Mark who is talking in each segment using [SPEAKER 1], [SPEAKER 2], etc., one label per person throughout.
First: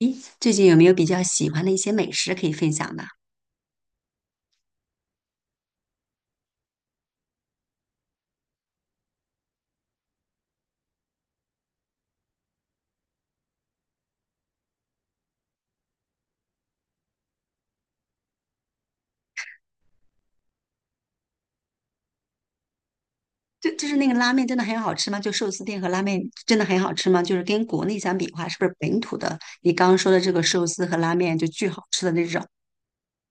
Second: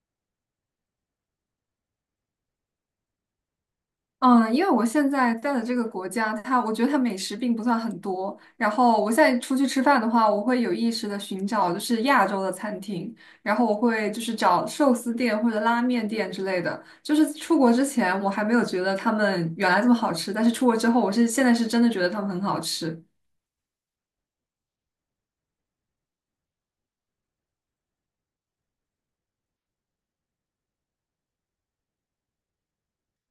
[SPEAKER 1] 咦，最近有没有比较喜欢的一些美食可以分享的？
[SPEAKER 2] 嗯，因为我现在在的这个国家，它我觉得它美食并不算很多。然后我现在出去吃饭的话，我会有意识的寻找就是亚洲的餐厅，然后我会就是找寿司店或者拉面店之类的。就是出国之前我还没有觉得他们原来这么好吃，但是出国之后，我是现在是真的觉得他们很好吃。
[SPEAKER 1] 就是那个拉面真的很好吃吗？就寿司店和拉面真的很好吃吗？就是跟国内相比的话，是不是本土的你刚刚说的这个寿司和拉面就巨好吃的那种？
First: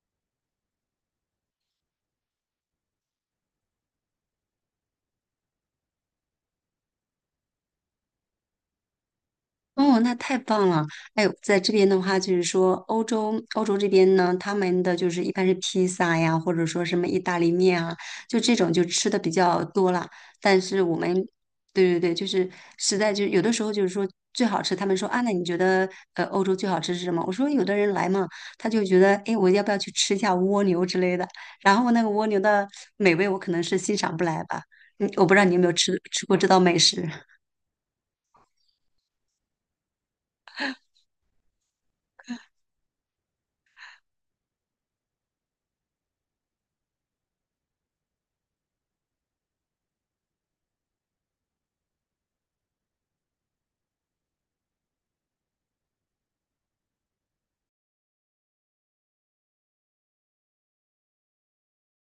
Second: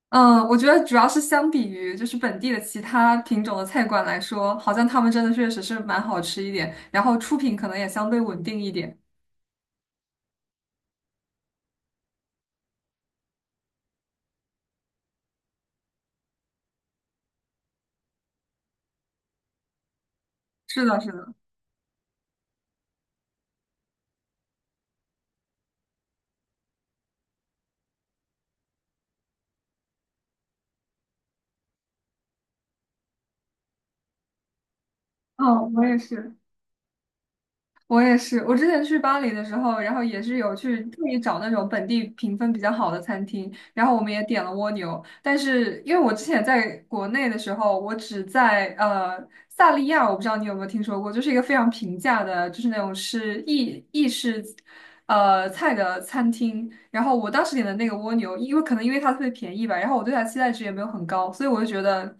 [SPEAKER 2] 嗯，我觉得主要是相比于就是本地的其他品种的菜馆来说，好像他们真的确实是蛮好吃一点，然后出品可能也相对稳定一点。
[SPEAKER 1] 哦，那太棒了！哎呦，在这边的话，就是说欧洲，欧洲这边呢，他们的就是一般是披萨呀，或者说什么意大利面啊，就这种就吃的比较多了。但是
[SPEAKER 2] 是
[SPEAKER 1] 我
[SPEAKER 2] 的，是
[SPEAKER 1] 们，
[SPEAKER 2] 的。
[SPEAKER 1] 对对对，就是实在就有的时候就是说最好吃，他们说啊，那你觉得欧洲最好吃是什么？我说有的人来嘛，他就觉得哎，我要不要去吃一下蜗牛之类的？然后那个蜗牛的美味，我可能是欣赏不来吧。嗯，我不知道你有没
[SPEAKER 2] 哦，
[SPEAKER 1] 有
[SPEAKER 2] 我
[SPEAKER 1] 吃
[SPEAKER 2] 也
[SPEAKER 1] 吃过
[SPEAKER 2] 是。
[SPEAKER 1] 这道美食。
[SPEAKER 2] 我也是，我之前去巴黎的时候，然后也是有去特意找那种本地评分比较好的餐厅，然后我们也点了蜗牛，但是因为我之前在国内的时候，我只在萨利亚，我不知道你有没有听说过，就是一个非常平价的，就是那种是意式菜的餐厅，然后我当时点的那个蜗牛，因为可能因为它特别便宜吧，然后我对它期待值也没有很高，所以我就觉得。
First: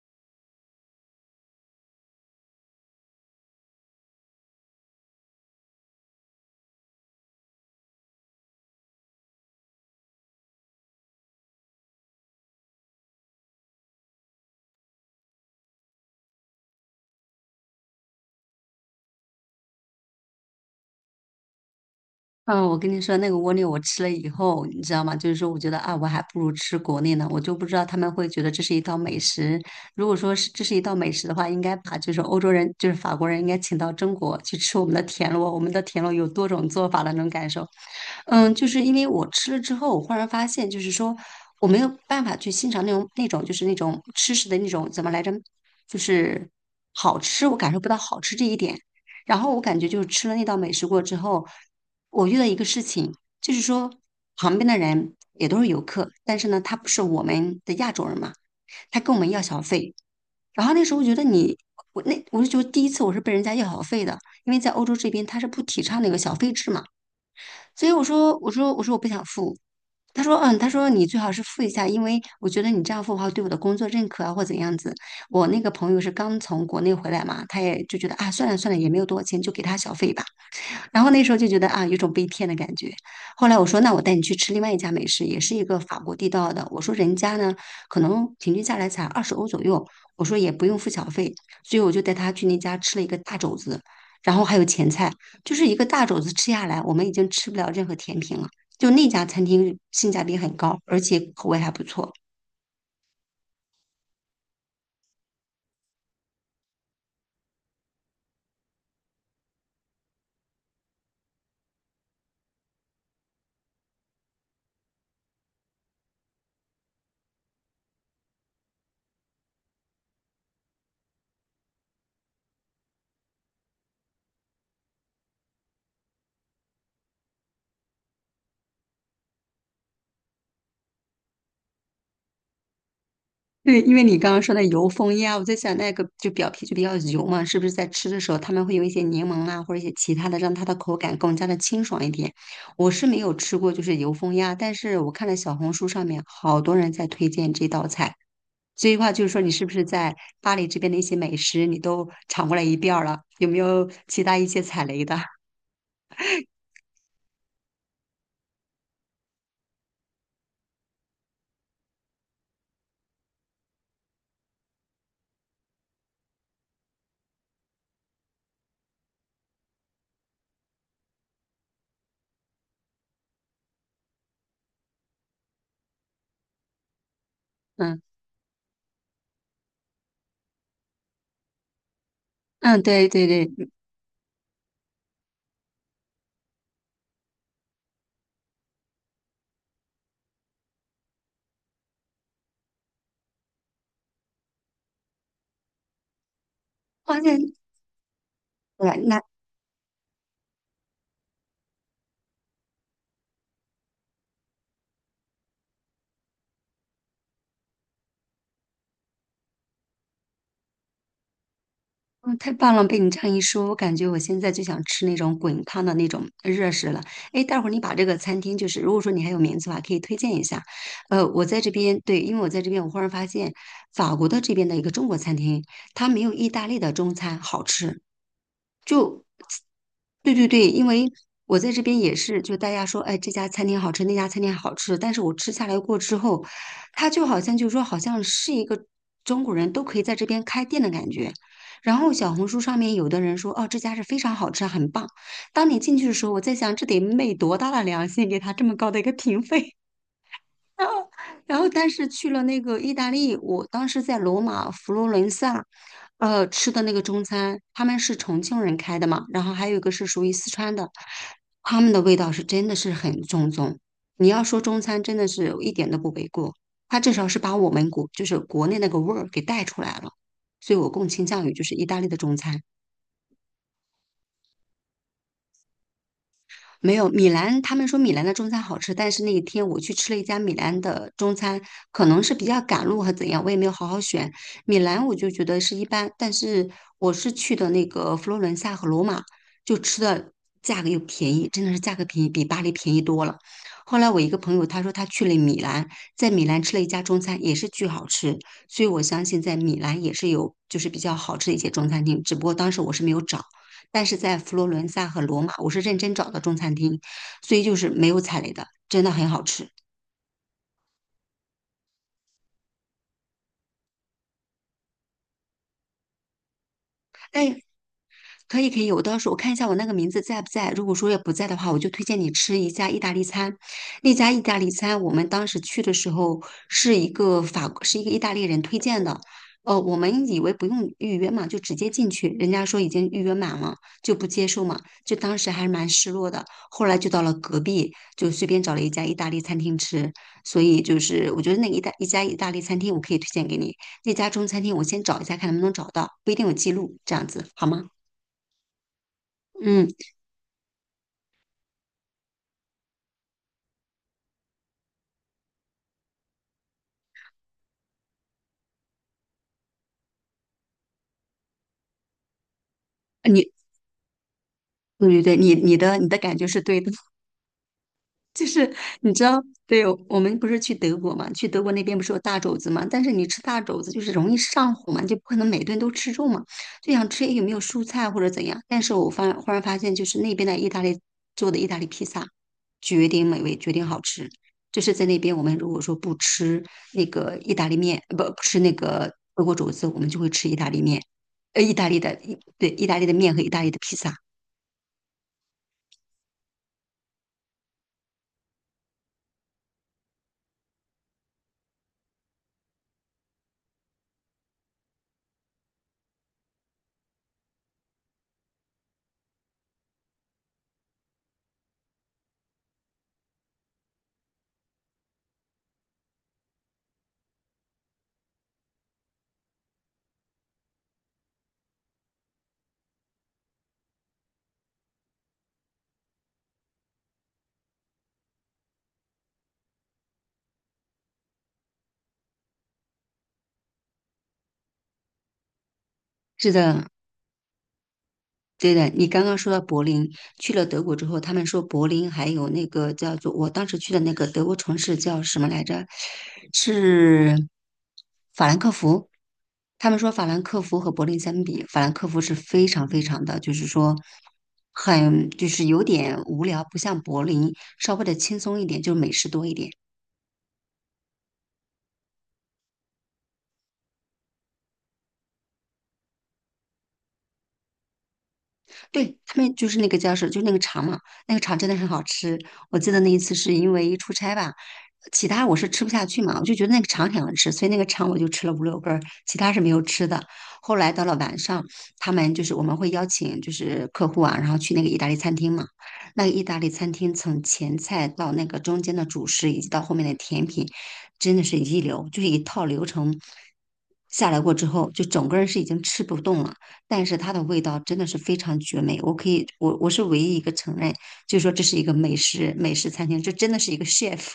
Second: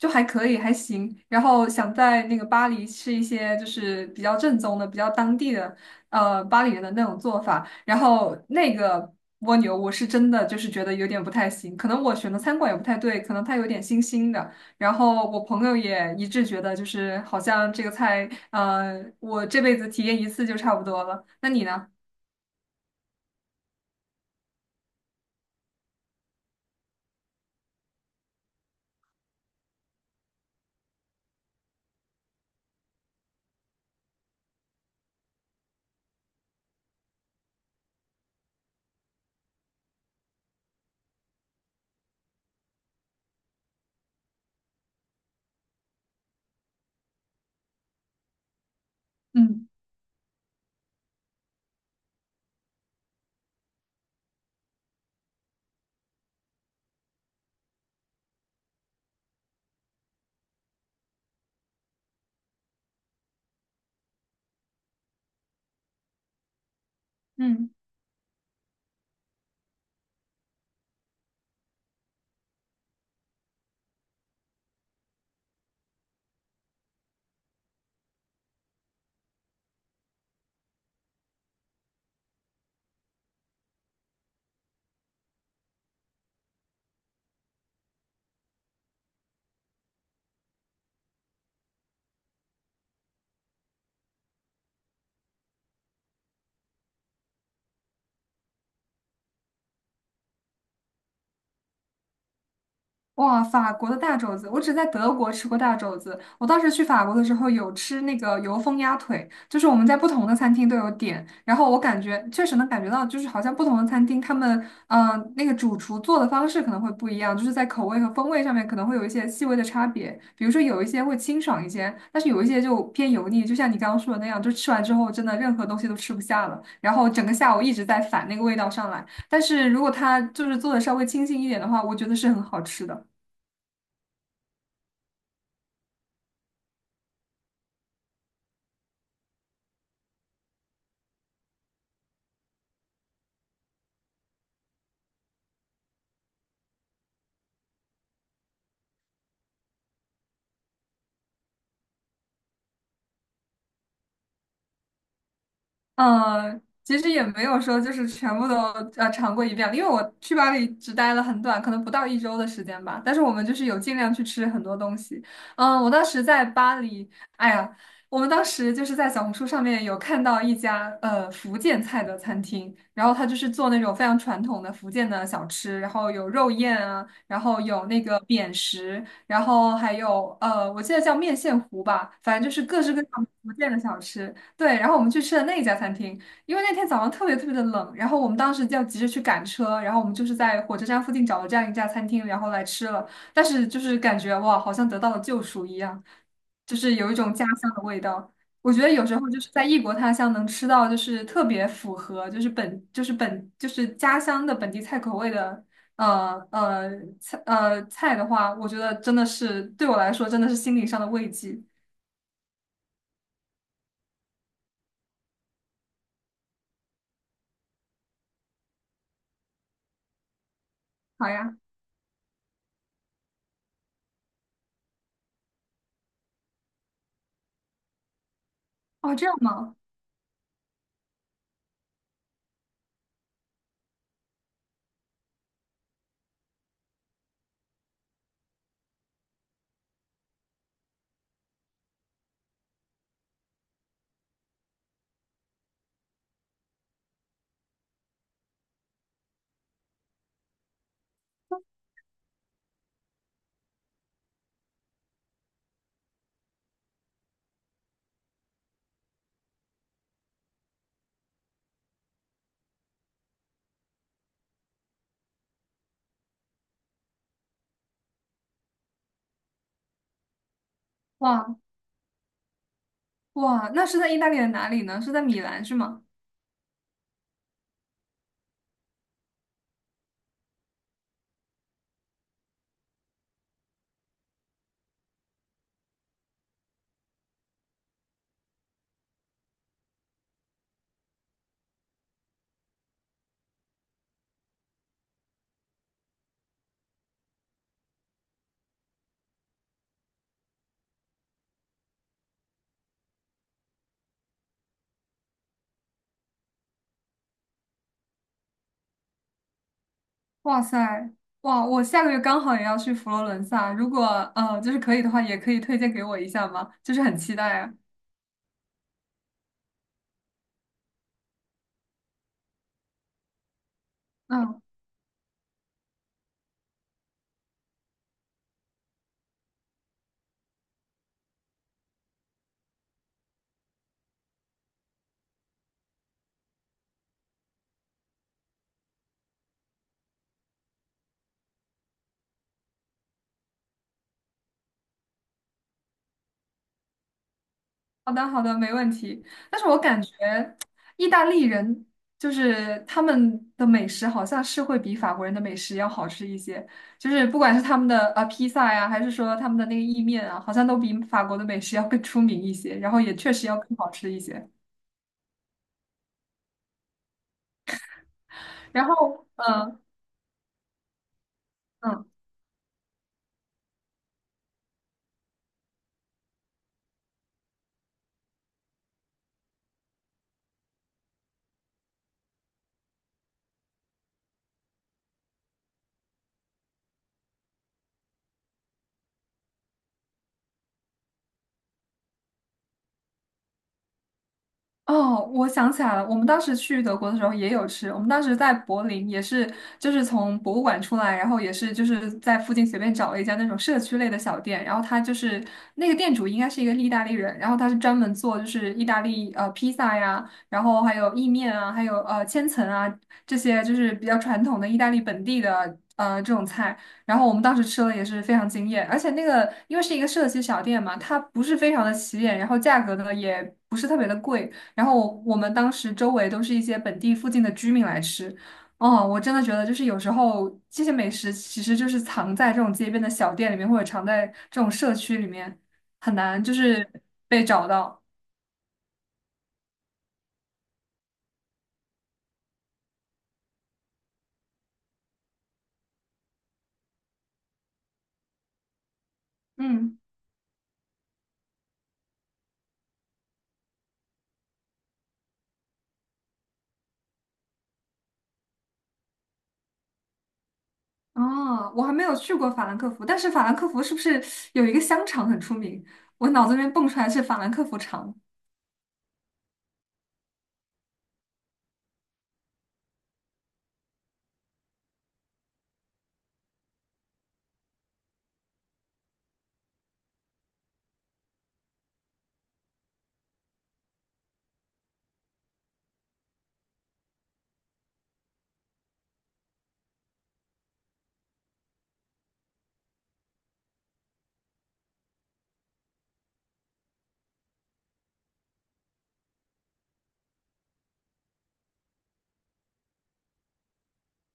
[SPEAKER 2] 就还可以，还行。然后想在那个巴黎吃一些就是比较正宗的、比较当地的，巴黎人的那种做法。然后那个蜗牛，我是真的就是觉得有点不太行，可能我选的餐馆也不太对，可能它有点腥腥的。然后我朋友也一致觉得，就是好像这个菜，我这辈子体验一次就差不多了。那你呢？
[SPEAKER 1] 嗯，我跟你说，那个蜗牛我吃了以后，你知道吗？就是说，我觉得啊，我还不如吃国内呢。我就不知道他们会觉得这是一道美食。如果说是这是一道美食的话，应该把就是欧洲人，就是法国人，应该请到中国去吃我们的田螺。我们的田螺有多种做法的，能感受。嗯，就是因为我吃了之后，我忽然发现，就是说我没有办法去欣赏那种就是那种吃食的那种怎么来着，就是好吃，我感受不到好吃这一点。然后我
[SPEAKER 2] 嗯
[SPEAKER 1] 感觉就是吃了那道美食过之后，我遇到一个事情，就是说旁边的人也都是游客，但是呢，他不是我们的亚洲人嘛，他跟我们要小费。然后那时候我觉得你，我那我就觉得第一次我是被人家要小费的，因为在欧洲这边他是不提倡那个小费制嘛，
[SPEAKER 2] 嗯。
[SPEAKER 1] 所以我说我不想付。他说，嗯，他说你最好是付一下，因为我觉得你这样付的话，对我的工作认可啊，或怎样子。我那个朋友是刚从国内回来嘛，他也就觉得啊，算了算了，也没有多少钱，就给他小费吧。然后那时候就觉得啊，有一种被骗的感觉。后来我说，那我带你去吃另外一家美食，也是一个法国地道的。我说人家呢，可能平均下来才20欧左右，我说也不用付小费，所以我就带他去那家吃了一个大肘子，然后还有前菜，就是一个大肘子吃下来，我们已经吃不了任何甜品了。就那家餐厅性价比很高，而且口味还不错。
[SPEAKER 2] 哇，法国的大肘子，我只在德国吃过大肘子。我当时去法国的时候有吃那个油封鸭腿，就是我们在不同的餐厅都有点，然后我感觉确实能感觉到，就是好像不同的餐厅他们，那个主厨做的方式可能会不一样，就是在口味和风味上面可能会有一些细微的差别。比如说有一些会清爽一些，但是有一些就偏油腻，就像你刚刚说的那样，就吃完之后真的任何东西都吃不下了，然后整个下午一直在反那个味道上来。但是如果它就是做的稍微清新一点的话，我觉得是很好吃的。
[SPEAKER 1] 对，因为你刚刚说的油封鸭，我在想那个就表皮就比较油嘛，是不是在吃的时候他们会有一些柠檬啊，或者一些其他的，让它的口感更加的清爽一点？我是没有吃过就是油封鸭，但是我看了小红书上面好多人在推荐这道菜，所以话就是说你是不是在巴黎这边的一些美食你都尝过来一遍儿了？有没有其他一些踩雷的？
[SPEAKER 2] 嗯，其实也没有说就是全部都尝过一遍了，因为我去巴黎只待了很短，可能不到一周的时间吧。但是我们就是有尽量去吃很多东西。嗯，我当时在巴黎，哎呀，我们当时就是在小红书上面有看到一家福建菜的餐厅，然后他就是做那种非常传统的福建的小吃，然后有肉燕啊，然后有
[SPEAKER 1] 嗯
[SPEAKER 2] 那个扁食，然后还有我记得叫面线糊吧，反正就是各
[SPEAKER 1] 嗯，
[SPEAKER 2] 式各
[SPEAKER 1] 对对
[SPEAKER 2] 样福
[SPEAKER 1] 对，
[SPEAKER 2] 建的小吃。对，然后我们去吃了那一家餐厅，因为那天早上特别特别的冷，然后我们当时要急着去赶车，然后我们就是在火车站附近找了这样一家餐厅，然后来吃了，但是就是感觉哇，好像得到了救赎一样，就是有一
[SPEAKER 1] 发
[SPEAKER 2] 种
[SPEAKER 1] 现
[SPEAKER 2] 家乡的味道。我觉得
[SPEAKER 1] 对，
[SPEAKER 2] 有时
[SPEAKER 1] 那
[SPEAKER 2] 候就是在异国他乡能吃到就是特别符合就是家乡的本地菜口味的呃呃菜的话，我觉得真的是对我来说真的是心理上的慰藉。
[SPEAKER 1] 嗯，太棒了！被你这样一说，我感觉我现在就想吃那种滚烫的那种热食了。哎，待会儿你把这个餐厅，就是如果说你还有名字的话，可以推荐一下。
[SPEAKER 2] 好
[SPEAKER 1] 我
[SPEAKER 2] 呀，
[SPEAKER 1] 在这边，对，因为我在这边，我忽然发现法国的这边的一个中国餐厅，它没有意大利的中餐好吃。
[SPEAKER 2] 哦
[SPEAKER 1] 就
[SPEAKER 2] 这样吗？
[SPEAKER 1] 对对对，因为我在这边也是，就大家说，哎，这家餐厅好吃，那家餐厅好吃，但是我吃下来过之后，它就好像就是说，好像是一个中国人都可以在这边开店的感觉。然后小红书上面有的人说，哦，这家是非常好吃，很棒。当你进去的时候，我在想，这得昧多大的良心，给他这么高的一个评分？然后但是去了那个意大利，我当时在罗马、佛罗伦萨，吃的那个中餐，他们是重庆人开的嘛，然后还有一个是属于四川的，他们的味道是真的是很正宗。你要说中餐，真的是一点都不为过，它至少是把我们国就是国内那个味儿给带出来了，所以我更倾向于
[SPEAKER 2] 哇。
[SPEAKER 1] 就是意大利的中餐。
[SPEAKER 2] 哇，那是在意大利的哪里呢？是在米兰是吗？
[SPEAKER 1] 没有，米兰，他们说米兰的中餐好吃，但是那一天我去吃了一家米兰的中餐，可能是比较赶路还怎样，我也没有好好选。米兰我就觉得是一般，但是我是去的那个佛罗伦萨和罗马，就吃的价格又便宜，真的是价格便宜，比巴黎便宜多了。后来我一个朋友他说他去了米兰，在米兰吃了一家中餐，也是巨好吃，所以我相信在米兰也是有就是比较好吃的一些中餐厅，只不过当时我是没有找。但是在佛罗伦萨和罗马，我是认真找到中餐厅，所以就是没有踩雷的，真的很好吃。
[SPEAKER 2] 哇塞，哇，我下个月刚好也要去佛罗伦萨，如果就是可以的话，也可以推荐给我一下吗？就是很期待
[SPEAKER 1] 但
[SPEAKER 2] 啊。
[SPEAKER 1] 可以可以，我到时候我看一下我那个名字在不在。如果说要不在的话，我就推荐你吃一家意大利餐。那家意大
[SPEAKER 2] 嗯，
[SPEAKER 1] 利餐，我们当时去的时候是一个法，是一个意大利人推荐的。我们以为不用预约嘛，就直接进去，人家说已经预约满了，就不接受嘛，就当时还是蛮失落的。后来就到了隔壁，就随便找了一家意大利餐厅吃。所以就是我觉得那一大一家意大利餐厅我可以推荐给你，那家中餐厅我先找一下看能不能找到，不一定有记录，这样子好吗？
[SPEAKER 2] 好的好的，没问题。但是我
[SPEAKER 1] 嗯。
[SPEAKER 2] 感觉意大利人就是他们的美食好像是会比法国人的美食要好吃一些，就是不管是他们的披萨呀，还是说他们的那个意面啊，好像都比法国的美食要更出名一些，然后也确实
[SPEAKER 1] 你
[SPEAKER 2] 要更好吃一些。
[SPEAKER 1] 对对对，你的感觉是对的，就是
[SPEAKER 2] 然
[SPEAKER 1] 你知
[SPEAKER 2] 后，
[SPEAKER 1] 道，
[SPEAKER 2] 嗯
[SPEAKER 1] 对我们不是去德国嘛，去德国那边不
[SPEAKER 2] 嗯。
[SPEAKER 1] 是有大肘子嘛，但是你吃大肘子就是容易上火嘛，就不可能每顿都吃肉嘛，就想吃诶有没有蔬菜或者怎样。但是我忽然发现，就是那边的意大利做的意大利披萨，绝顶美味，绝顶好吃。就是在那边，我们如果说不吃那个意大利面，不吃那个德国肘子，我们就会吃意大利面，意大利的，对，意大利的面和意大利的披萨。
[SPEAKER 2] 哦，我想起来了，我们当时去德国的时候也有吃。我们当时在柏林也是，就是从博物馆出来，然后也是就是在附近随便找了一家那种社区类的小店，然后他就是那个店主应该是一个意大利人，然后他是专门做就是意大利披萨呀，然后还有意面啊，还有千层啊这些就是比较传统的意大利本地的这种菜。然后我们当时吃了也是非常惊艳，而且那个因为是一个社区小店嘛，它不是非常的起眼，然后价格呢也不是特别的贵。然后我们当时周围都是一些本地附近的居民来吃。哦，我真的觉得就是有时候这些美食其实就是藏在这种街边的小店里面，或者藏在这种社区里面，很难
[SPEAKER 1] 是
[SPEAKER 2] 就
[SPEAKER 1] 的，
[SPEAKER 2] 是被找到。
[SPEAKER 1] 对的，你刚刚说到柏林，去了德国之后，他们说柏林还有那个叫做我当时去的那个德国城市叫什么来着？是法兰克福。他们
[SPEAKER 2] 嗯，
[SPEAKER 1] 说法兰克福和柏林相比，法兰克福是非常非常的，就是说很就是有点无聊，不像柏林稍微的轻松一点，就是美食多一点。
[SPEAKER 2] 哦，我还没有去过法兰克福，但是法兰克福是不是有一个香肠很出名？我脑子里面蹦出来是法兰克福肠。
[SPEAKER 1] 对，他们就是那个叫什，就是那个肠嘛，那个肠真的很好吃。我记得那一次是因为出差吧，其他我是吃不下去嘛，我就觉得那个肠很好吃，所以那个肠我就吃了5、6根儿，其他是没有吃的。后来到了晚上，他们就是我们会邀请就是客户啊，然后去那个意大利餐厅嘛。那个意大利餐厅从前菜到那个中间的主食，以及到后面的甜品，真的是一流，就是一套流程下来过之后，就整个人是已经吃不动了。但是它的味道真的是非常绝美。我可以，我是唯一一个承认，就是说这是一个美食餐厅，这真的是一个 chef。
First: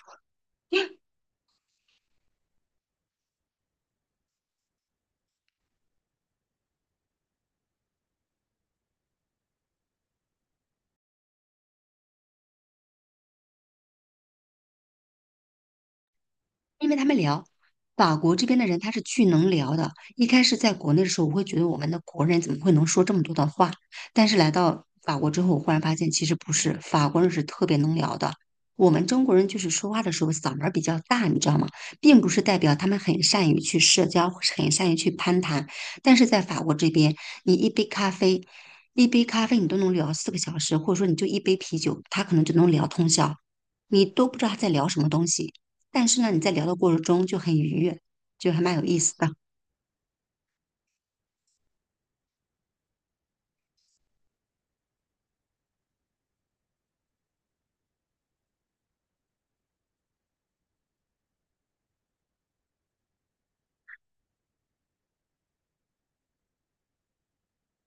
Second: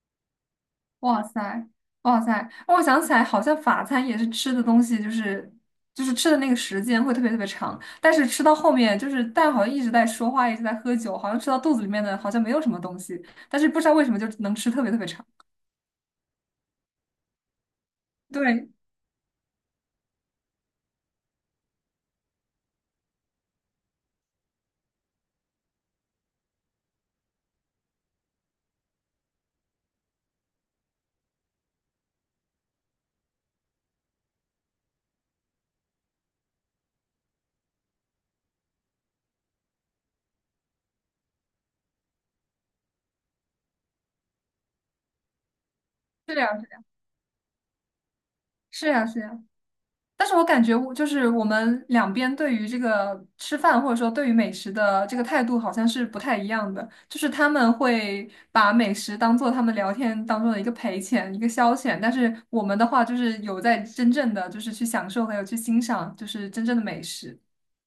[SPEAKER 2] 哇塞，哇塞！我想起来，好像法餐也是吃的东西，就是就是吃的那个时间会特别特别长，但是吃到后面就是但好像一直在说话，一直在喝酒，好像吃到肚子里面的好像没有什么东西，但是不知道为什么就能吃特别特别长。
[SPEAKER 1] 因为他们聊法国这边的
[SPEAKER 2] 对，
[SPEAKER 1] 人，他是巨能聊的。一开始在国内的时候，我会觉得我们的国人怎么会能说这么多的话？但是来到法国之后，我忽然发现其实不是，法国人是特别能聊的。我们中国人就是说话的时候嗓门儿比较大，你知道吗？并不是代表他们很善于去社交，很善于去攀谈。但是在法国这边，你一杯咖啡，一杯咖啡你都能聊4个小时，或者说你就一杯啤酒，他可能就能聊通宵，你都不知道他在聊什么东西。但是呢，
[SPEAKER 2] 是
[SPEAKER 1] 你
[SPEAKER 2] 呀，
[SPEAKER 1] 在聊的过程中就很愉悦，就还蛮有
[SPEAKER 2] 是
[SPEAKER 1] 意
[SPEAKER 2] 呀，
[SPEAKER 1] 思
[SPEAKER 2] 是
[SPEAKER 1] 的。
[SPEAKER 2] 呀。但是我感觉我就是我们两边对于这个吃饭或者说对于美食的这个态度好像是不太一样的，就是他们会把美食当做他们聊天当中的一个陪钱、一个消遣，但是我们的话就是有在真正的就是去享受还有去欣赏就是真正的美食。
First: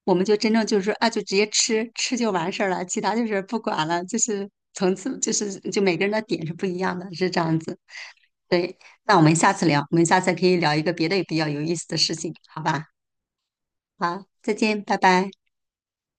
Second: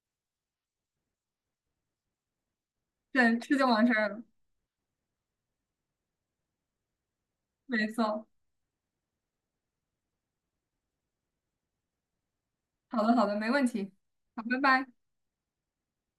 [SPEAKER 1] 我们就真正就是说啊，就直接吃，吃就完事儿了，其他就
[SPEAKER 2] 对，
[SPEAKER 1] 是
[SPEAKER 2] 吃
[SPEAKER 1] 不
[SPEAKER 2] 就
[SPEAKER 1] 管
[SPEAKER 2] 完事
[SPEAKER 1] 了，
[SPEAKER 2] 儿
[SPEAKER 1] 就
[SPEAKER 2] 了，
[SPEAKER 1] 是层次，就是就每个人的点是不一样的，是这样子。
[SPEAKER 2] 没错。
[SPEAKER 1] 对，那我们下次聊，我们下次可以聊一个别的比较有意思的事情，好吧？
[SPEAKER 2] 好的，好的，没问题。
[SPEAKER 1] 好，
[SPEAKER 2] 好，
[SPEAKER 1] 再
[SPEAKER 2] 拜
[SPEAKER 1] 见，
[SPEAKER 2] 拜。
[SPEAKER 1] 拜拜。